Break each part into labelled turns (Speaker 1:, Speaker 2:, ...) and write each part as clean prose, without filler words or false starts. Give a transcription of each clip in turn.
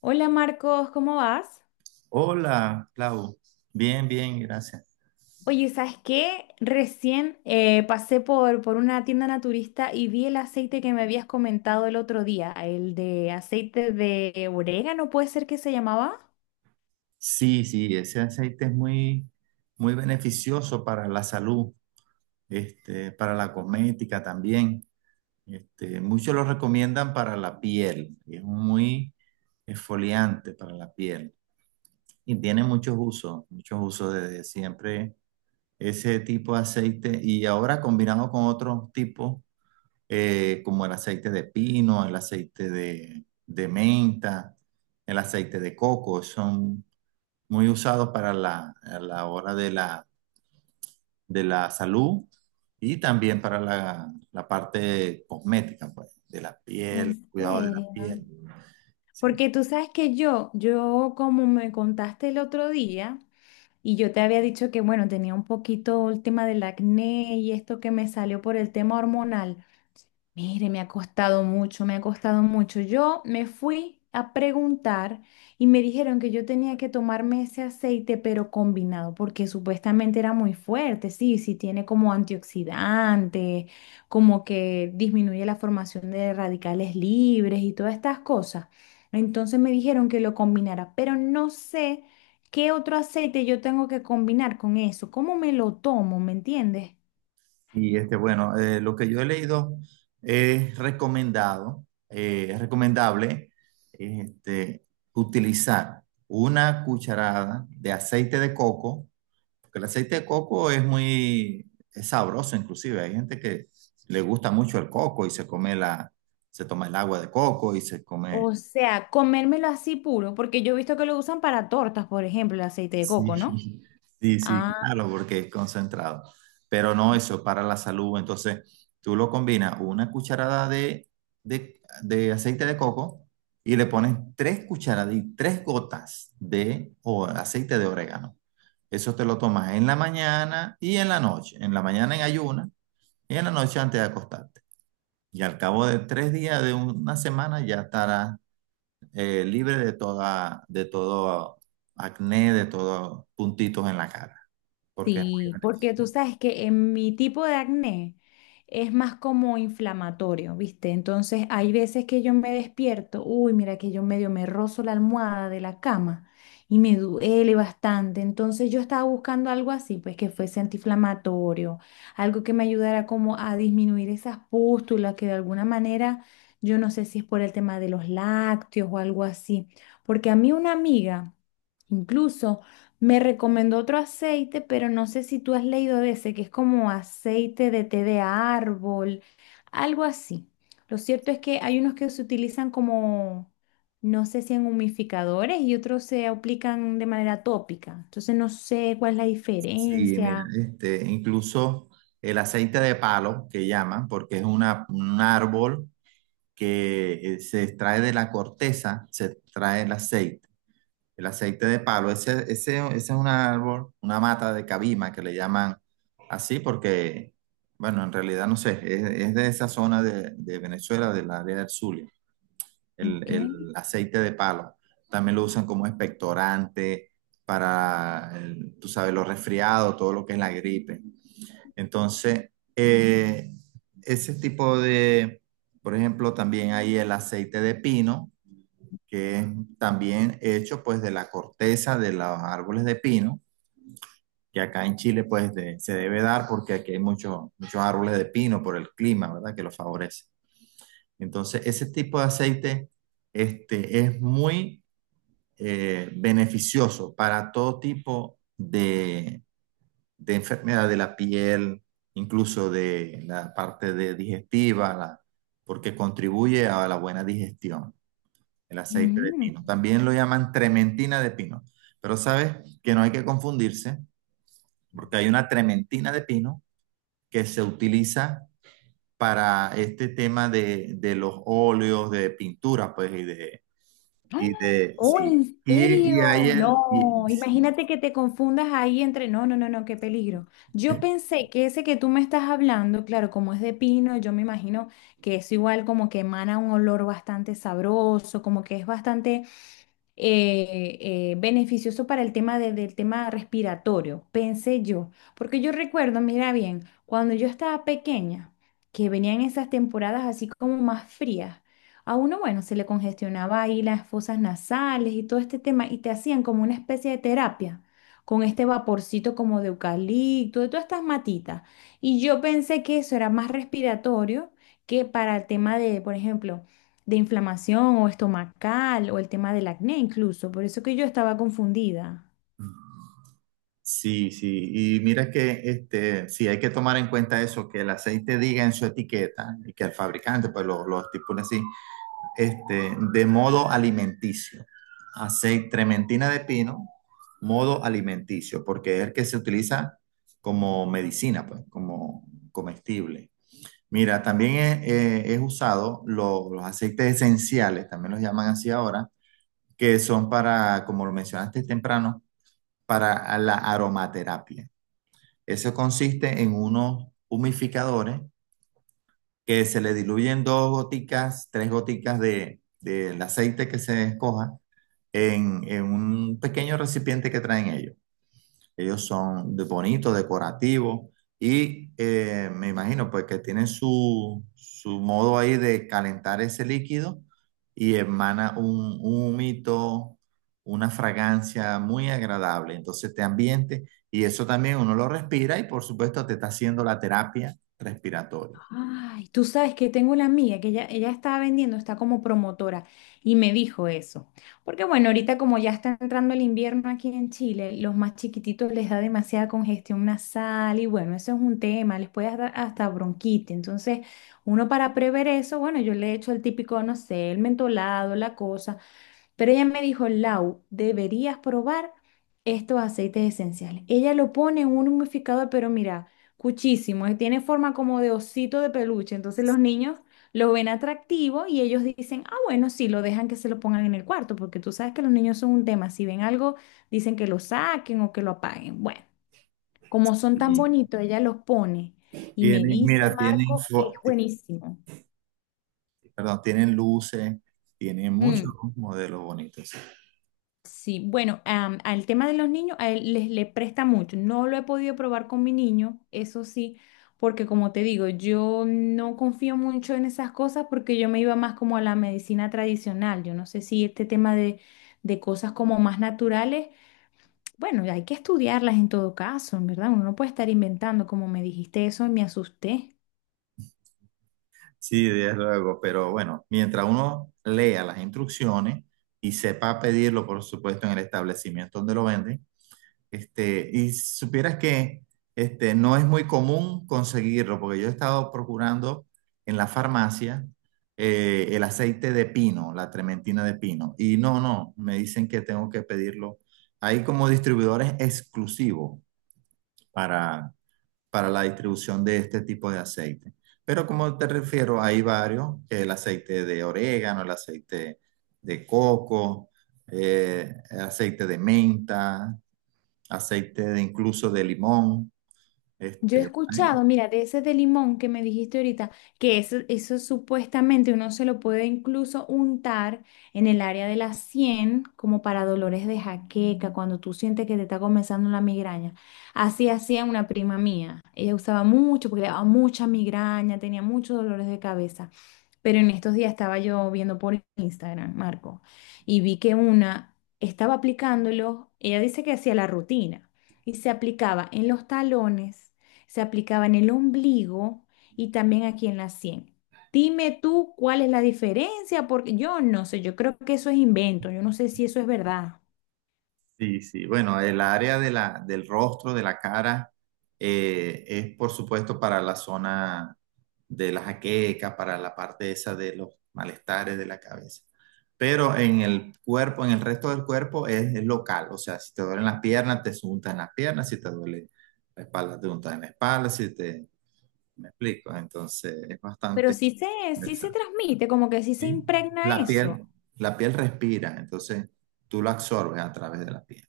Speaker 1: Hola Marcos, ¿cómo vas?
Speaker 2: Hola, Clau. Bien, bien, gracias.
Speaker 1: Oye, ¿sabes qué? Recién pasé por una tienda naturista y vi el aceite que me habías comentado el otro día, el de aceite de orégano, ¿puede ser que se llamaba?
Speaker 2: Sí, sí, ese aceite es muy, muy beneficioso para la salud, para la cosmética también. Muchos lo recomiendan para la piel. Es muy exfoliante para la piel y tiene muchos usos desde siempre ese tipo de aceite y ahora combinado con otros tipos. Como el aceite de pino, el aceite de menta, el aceite de coco, son muy usados a la hora de la salud y también para la parte cosmética, pues, de la
Speaker 1: ¿En
Speaker 2: piel, cuidado de la
Speaker 1: serio?
Speaker 2: piel. Sí.
Speaker 1: Porque tú sabes que yo como me contaste el otro día y yo te había dicho que, bueno, tenía un poquito el tema del acné y esto que me salió por el tema hormonal. Mire, me ha costado mucho, me ha costado mucho. Yo me fui a preguntar y me dijeron que yo tenía que tomarme ese aceite, pero combinado, porque supuestamente era muy fuerte. Sí, sí, tiene como antioxidante, como que disminuye la formación de radicales libres y todas estas cosas. Entonces me dijeron que lo combinara, pero no sé qué otro aceite yo tengo que combinar con eso. ¿Cómo me lo tomo? ¿Me entiendes?
Speaker 2: Y bueno, lo que yo he leído es recomendado, es recomendable, este, utilizar una cucharada de aceite de coco. Porque el aceite de coco es sabroso inclusive. Hay gente que le gusta mucho el coco y se toma el agua de coco y se come.
Speaker 1: O sea, comérmelo así puro, porque yo he visto que lo usan para tortas, por ejemplo, el aceite de coco, ¿no?
Speaker 2: Sí, sí, sí, claro,
Speaker 1: Ah.
Speaker 2: porque es concentrado. Pero no eso, para la salud. Entonces, tú lo combinas una cucharada de aceite de coco y le pones tres cucharadas y tres gotas de aceite de orégano. Eso te lo tomas en la mañana y en la noche. En la mañana en ayuna. Y en la noche antes de acostarte. Y al cabo de tres días, de una semana, ya estarás libre de todo acné, de todos puntitos en la cara, porque es muy
Speaker 1: Sí, porque tú
Speaker 2: beneficioso.
Speaker 1: sabes que en mi tipo de acné es más como inflamatorio, ¿viste? Entonces hay veces que yo me despierto, uy, mira que yo medio me rozo la almohada de la cama y me duele bastante. Entonces yo estaba buscando algo así, pues que fuese antiinflamatorio, algo que me ayudara como a disminuir esas pústulas que de alguna manera, yo no sé si es por el tema de los lácteos o algo así, porque a mí una amiga, incluso... me recomendó otro aceite, pero no sé si tú has leído de ese, que es como aceite de té de árbol, algo así. Lo cierto es que hay unos que se utilizan como, no sé si en humidificadores y otros se aplican de manera tópica. Entonces no sé cuál es la
Speaker 2: Sí, mira,
Speaker 1: diferencia.
Speaker 2: incluso el aceite de palo, que llaman, porque es un árbol que se extrae de la corteza, se extrae el aceite. El aceite de palo, ese es un árbol, una mata de cabima que le llaman así porque, bueno, en realidad no sé, es de esa zona de Venezuela, del área del Zulia, el,
Speaker 1: Ok.
Speaker 2: el aceite de palo. También lo usan como expectorante para, tú sabes, los resfriados, todo lo que es la gripe. Entonces, ese tipo de, por ejemplo, también hay el aceite de pino que es también hecho pues de la corteza de los árboles de pino, que acá en Chile pues se debe dar porque aquí hay muchos muchos árboles de pino por el clima, ¿verdad? Que lo favorece. Entonces, ese tipo de aceite es muy beneficioso para todo tipo de enfermedad de la piel, incluso de la parte de digestiva, porque contribuye a la buena digestión. El aceite de
Speaker 1: Mm.
Speaker 2: pino. También lo llaman trementina de pino. Pero sabes que no hay que confundirse, porque hay una trementina de pino que se utiliza para este tema de los óleos, de pintura, pues, y de,
Speaker 1: Oh,
Speaker 2: sí.
Speaker 1: ¿en
Speaker 2: Y,
Speaker 1: serio?
Speaker 2: y hay el, y-
Speaker 1: No,
Speaker 2: sí.
Speaker 1: imagínate que te confundas ahí entre, no, no, no, no, qué peligro. Yo
Speaker 2: eh,
Speaker 1: pensé que ese que tú me estás hablando, claro, como es de pino, yo me imagino que es igual como que emana un olor bastante sabroso, como que es bastante eh, beneficioso para el tema del tema respiratorio, pensé yo, porque yo recuerdo, mira bien, cuando yo estaba pequeña, que venían esas temporadas así como más frías, a uno, bueno, se le congestionaba ahí las fosas nasales y todo este tema, y te hacían como una especie de terapia con este vaporcito como de eucalipto, de todas estas matitas. Y yo pensé que eso era más respiratorio que para el tema de, por ejemplo, de inflamación o estomacal o el tema del acné incluso. Por eso que yo estaba confundida.
Speaker 2: Sí, sí, y mira que sí hay que tomar en cuenta eso, que el aceite diga en su etiqueta y que el fabricante pues lo estipule así, de modo alimenticio. Aceite trementina de pino, modo alimenticio, porque es el que se utiliza como medicina, pues, como comestible. Mira, también es usado los aceites esenciales, también los llaman así ahora, que son para, como lo mencionaste temprano, para la aromaterapia. Eso consiste en unos humificadores que se le diluyen dos goticas, tres goticas del aceite que se escoja en un pequeño recipiente que traen ellos. Ellos son de bonitos, decorativos y me imagino pues que tienen su modo ahí de calentar ese líquido y emana un humito, una fragancia muy agradable. Entonces te ambiente y eso también uno lo respira y por supuesto te está haciendo la terapia respiratoria.
Speaker 1: Ay, tú sabes que tengo una amiga que ella estaba vendiendo, está como promotora y me dijo eso. Porque bueno, ahorita como ya está entrando el invierno aquí en Chile, los más chiquititos les da demasiada congestión nasal y bueno, eso es un tema, les puede dar hasta bronquitis. Entonces, uno para prever eso, bueno, yo le he hecho el típico, no sé, el mentolado, la cosa. Pero ella me dijo, Lau, deberías probar estos aceites esenciales. Ella lo pone en un humidificador, pero mira, cuchísimo, tiene forma como de osito de peluche. Entonces los niños lo ven atractivo y ellos dicen, ah, bueno, sí, lo dejan que se lo pongan en el cuarto, porque tú sabes que los niños son un tema. Si ven algo, dicen que lo saquen o que lo apaguen. Bueno, como son tan
Speaker 2: Y
Speaker 1: bonitos, ella los pone y me
Speaker 2: tienen,
Speaker 1: dice,
Speaker 2: mira, tienen,
Speaker 1: Marcos, que es buenísimo.
Speaker 2: perdón, tienen luces, tienen muchos
Speaker 1: Mm.
Speaker 2: modelos bonitos.
Speaker 1: Sí, bueno, al tema de los niños, a él les le presta mucho. No lo he podido probar con mi niño, eso sí, porque como te digo, yo no confío mucho en esas cosas porque yo me iba más como a la medicina tradicional. Yo no sé si este tema de cosas como más naturales, bueno, hay que estudiarlas en todo caso, ¿verdad? Uno no puede estar inventando, como me dijiste eso, me asusté.
Speaker 2: Sí, desde luego, pero bueno, mientras uno lea las instrucciones y sepa pedirlo, por supuesto, en el establecimiento donde lo venden, y supieras que no es muy común conseguirlo, porque yo he estado procurando en la farmacia el aceite de pino, la trementina de pino, y no, no, me dicen que tengo que pedirlo. Hay como distribuidores exclusivos para la distribución de este tipo de aceite. Pero como te refiero, hay varios, el aceite de orégano, el aceite de coco, eh, aceite de menta, aceite de incluso de limón.
Speaker 1: Yo he
Speaker 2: Este,
Speaker 1: escuchado,
Speaker 2: hay,
Speaker 1: mira, de ese de limón que me dijiste ahorita, que eso supuestamente uno se lo puede incluso untar en el área de la sien, como para dolores de jaqueca, cuando tú sientes que te está comenzando la migraña. Así hacía una prima mía. Ella usaba mucho porque le daba mucha migraña, tenía muchos dolores de cabeza. Pero en estos días estaba yo viendo por Instagram, Marco, y vi que una estaba aplicándolo, ella dice que hacía la rutina, y se aplicaba en los talones, se aplicaba en el ombligo y también aquí en la sien. Dime tú cuál es la diferencia, porque yo no sé, yo creo que eso es invento, yo no sé si eso es verdad,
Speaker 2: Sí, sí. Bueno, el área de del rostro, de la cara, es por supuesto para la zona de la jaqueca, para la parte esa de los malestares de la cabeza. Pero en el cuerpo, en el resto del cuerpo es local. O sea, si te duelen las piernas, te untas en las piernas. Si te duele la espalda, te untan en la espalda. Si te. ¿Me explico? Entonces, es
Speaker 1: pero
Speaker 2: bastante
Speaker 1: sí se
Speaker 2: interesante.
Speaker 1: transmite, como que sí se
Speaker 2: ¿Sí?
Speaker 1: impregna
Speaker 2: La
Speaker 1: eso.
Speaker 2: piel, la piel respira, entonces tú lo absorbes a través de la piel.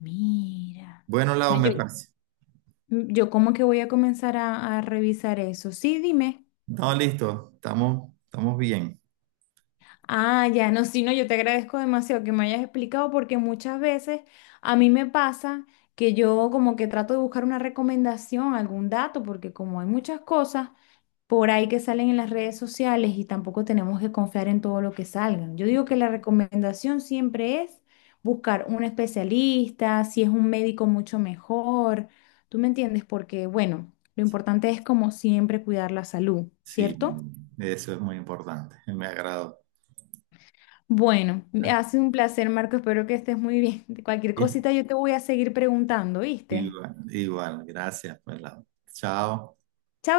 Speaker 1: Mira,
Speaker 2: Bueno,
Speaker 1: no,
Speaker 2: Lau, me parece.
Speaker 1: yo como que voy a comenzar a revisar eso. Sí, dime.
Speaker 2: No, listo, estamos bien.
Speaker 1: Ah, ya, no, sí, no, yo te agradezco demasiado que me hayas explicado porque muchas veces a mí me pasa que yo como que trato de buscar una recomendación, algún dato, porque como hay muchas cosas por ahí que salen en las redes sociales y tampoco tenemos que confiar en todo lo que salgan. Yo digo que la recomendación siempre es buscar un especialista, si es un médico mucho mejor, ¿tú me entiendes? Porque bueno, lo importante es como siempre cuidar la salud,
Speaker 2: Sí,
Speaker 1: ¿cierto?
Speaker 2: eso es muy importante. Me agradó.
Speaker 1: Bueno, me ha sido un placer, Marco. Espero que estés muy bien. Cualquier cosita yo te voy a seguir preguntando, ¿viste?
Speaker 2: Igual, igual, gracias, pues, Lau. Chao.
Speaker 1: Chao.